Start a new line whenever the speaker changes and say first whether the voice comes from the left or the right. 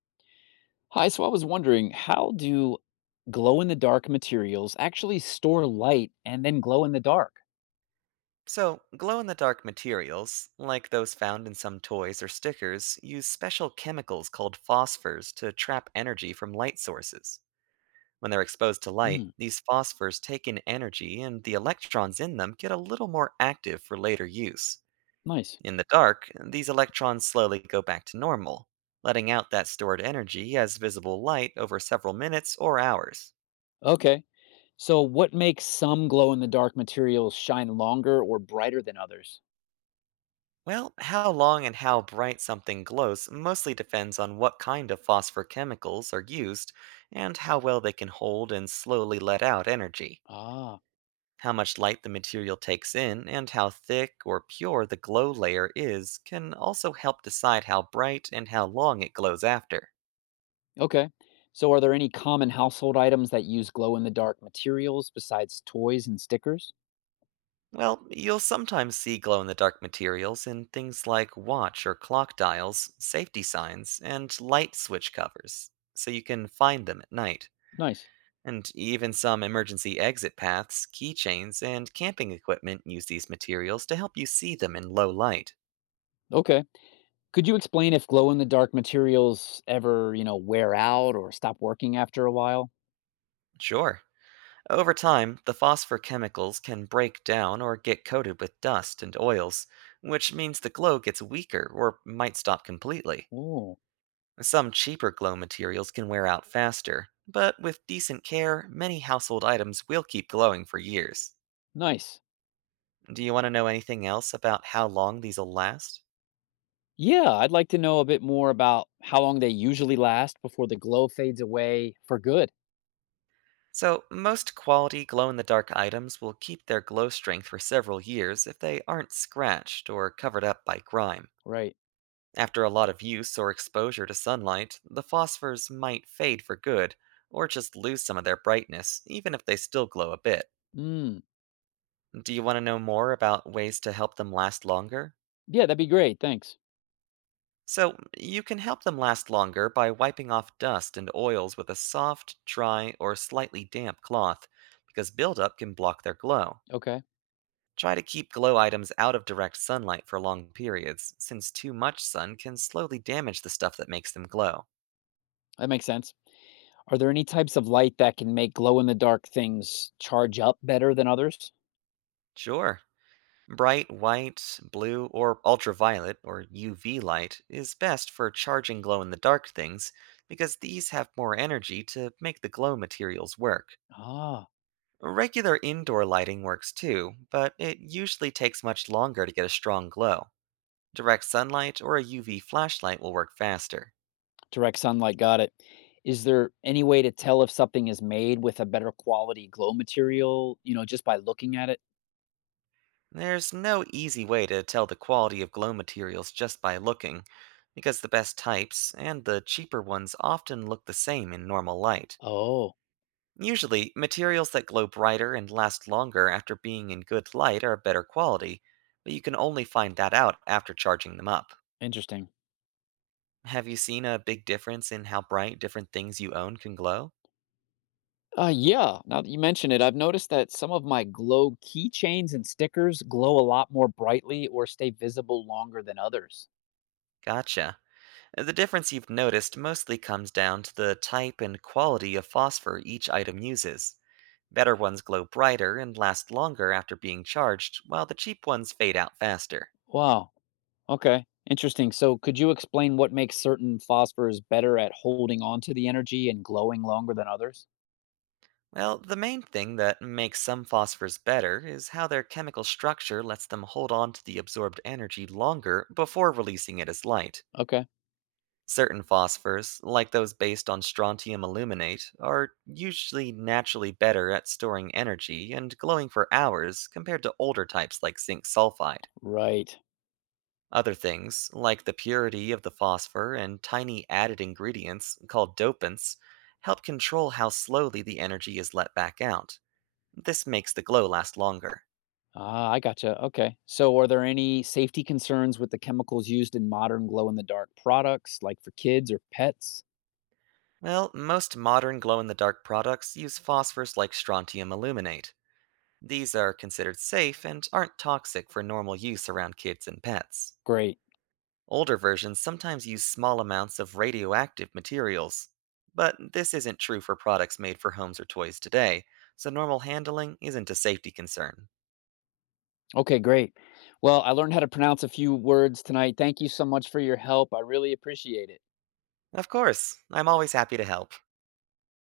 left: Hi, so I was wondering, how do glow in the dark materials actually store light and then glow in the dark?
right: So, glow in the dark materials, like those found in some toys or stickers, use special chemicals called phosphors to trap energy from light sources. When they're exposed to light,
left: Mm,
right: these phosphors take in energy and the electrons in them get a little more active for later use.
left: nice.
right: In the dark, these electrons slowly go back to normal, letting out that stored energy as visible light over several minutes or hours.
left: Okay. So, what makes some glow in the dark materials shine longer or brighter than others?
right: Well, how long and how bright something glows mostly depends on what kind of phosphor chemicals are used and how well they can hold and slowly let out energy,
left: Ah.
right: how much light the material takes in, and how thick or pure the glow layer is can also help decide how bright and how long it glows after.
left: Okay. So, are there any common household items that use glow in the dark materials besides toys and stickers?
right: Well, you'll sometimes see glow in the dark materials in things like watch or clock dials, safety signs, and light switch covers, so you can find them at night.
left: Nice.
right: And even some emergency exit paths, keychains, and camping equipment use these materials to help you see them in low light.
left: Okay. Could you explain if glow in the dark materials ever, wear out or stop working after a while?
right: Sure. Over time, the phosphor chemicals can break down or get coated with dust and oils, which means the glow gets weaker or might stop completely.
left: Oh.
right: Some cheaper glow materials can wear out faster, but with decent care, many household items will keep glowing for years.
left: Nice.
right: Do you want to know anything else about how long these will last?
left: Yeah, I'd like to know a bit more about how long they usually last before the glow fades away for good.
right: So, most quality glow in the dark items will keep their glow strength for several years if they aren't scratched or covered up by grime.
left: Right.
right: After a lot of use or exposure to sunlight, the phosphors might fade for good, or just lose some of their brightness, even if they still glow a bit.
left: Mm.
right: Do you want to know more about ways to help them last longer?
left: Yeah, that'd be great. Thanks.
right: So, you can help them last longer by wiping off dust and oils with a soft, dry, or slightly damp cloth, because buildup can block their glow.
left: Okay.
right: Try to keep glow items out of direct sunlight for long periods, since too much sun can slowly damage the stuff that makes them glow.
left: That makes sense. Are there any types of light that can make glow in the dark things charge up better than others?
right: Sure, bright white, blue, or ultraviolet or UV light is best for charging glow in the dark things because these have more energy to make the glow materials work.
left: Ah,
right: Regular indoor lighting works too, but it usually takes much longer to get a strong glow. Direct sunlight or a UV flashlight will work faster.
left: direct sunlight. Got it. Is there any way to tell if something is made with a better quality glow material, just by looking at it?
right: There's no easy way to tell the quality of glow materials just by looking, because the best types and the cheaper ones often look the same in normal light.
left: Oh,
right: Usually, materials that glow brighter and last longer after being in good light are better quality, but you can only find that out after charging them up.
left: interesting.
right: Have you seen a big difference in how bright different things you own can glow?
left: Yeah, now that you mention it, I've noticed that some of my glow keychains and stickers glow a lot more brightly or stay visible longer than others.
right: Gotcha. The difference you've noticed mostly comes down to the type and quality of phosphor each item uses. Better ones glow brighter and last longer after being charged, while the cheap ones fade out faster.
left: Wow. Okay. Interesting. So, could you explain what makes certain phosphors better at holding on to the energy and glowing longer than others?
right: Well, the main thing that makes some phosphors better is how their chemical structure lets them hold on to the absorbed energy longer before releasing it as light.
left: Okay.
right: Certain phosphors, like those based on strontium aluminate, are usually naturally better at storing energy and glowing for hours compared to older types like zinc sulfide.
left: Right.
right: Other things, like the purity of the phosphor and tiny added ingredients called dopants, help control how slowly the energy is let back out. This makes the glow last longer.
left: Ah, I gotcha. Okay. So, are there any safety concerns with the chemicals used in modern glow in the dark products, like for kids or pets?
right: Well, most modern glow in the dark products use phosphors like strontium aluminate. These are considered safe and aren't toxic for normal use around kids and pets.
left: Great.
right: Older versions sometimes use small amounts of radioactive materials, but this isn't true for products made for homes or toys today, so normal handling isn't a safety concern.
left: Okay, great. Well, I learned how to pronounce a few words tonight. Thank you so much for your help. I really appreciate it.
right: Of course, I'm always happy to help.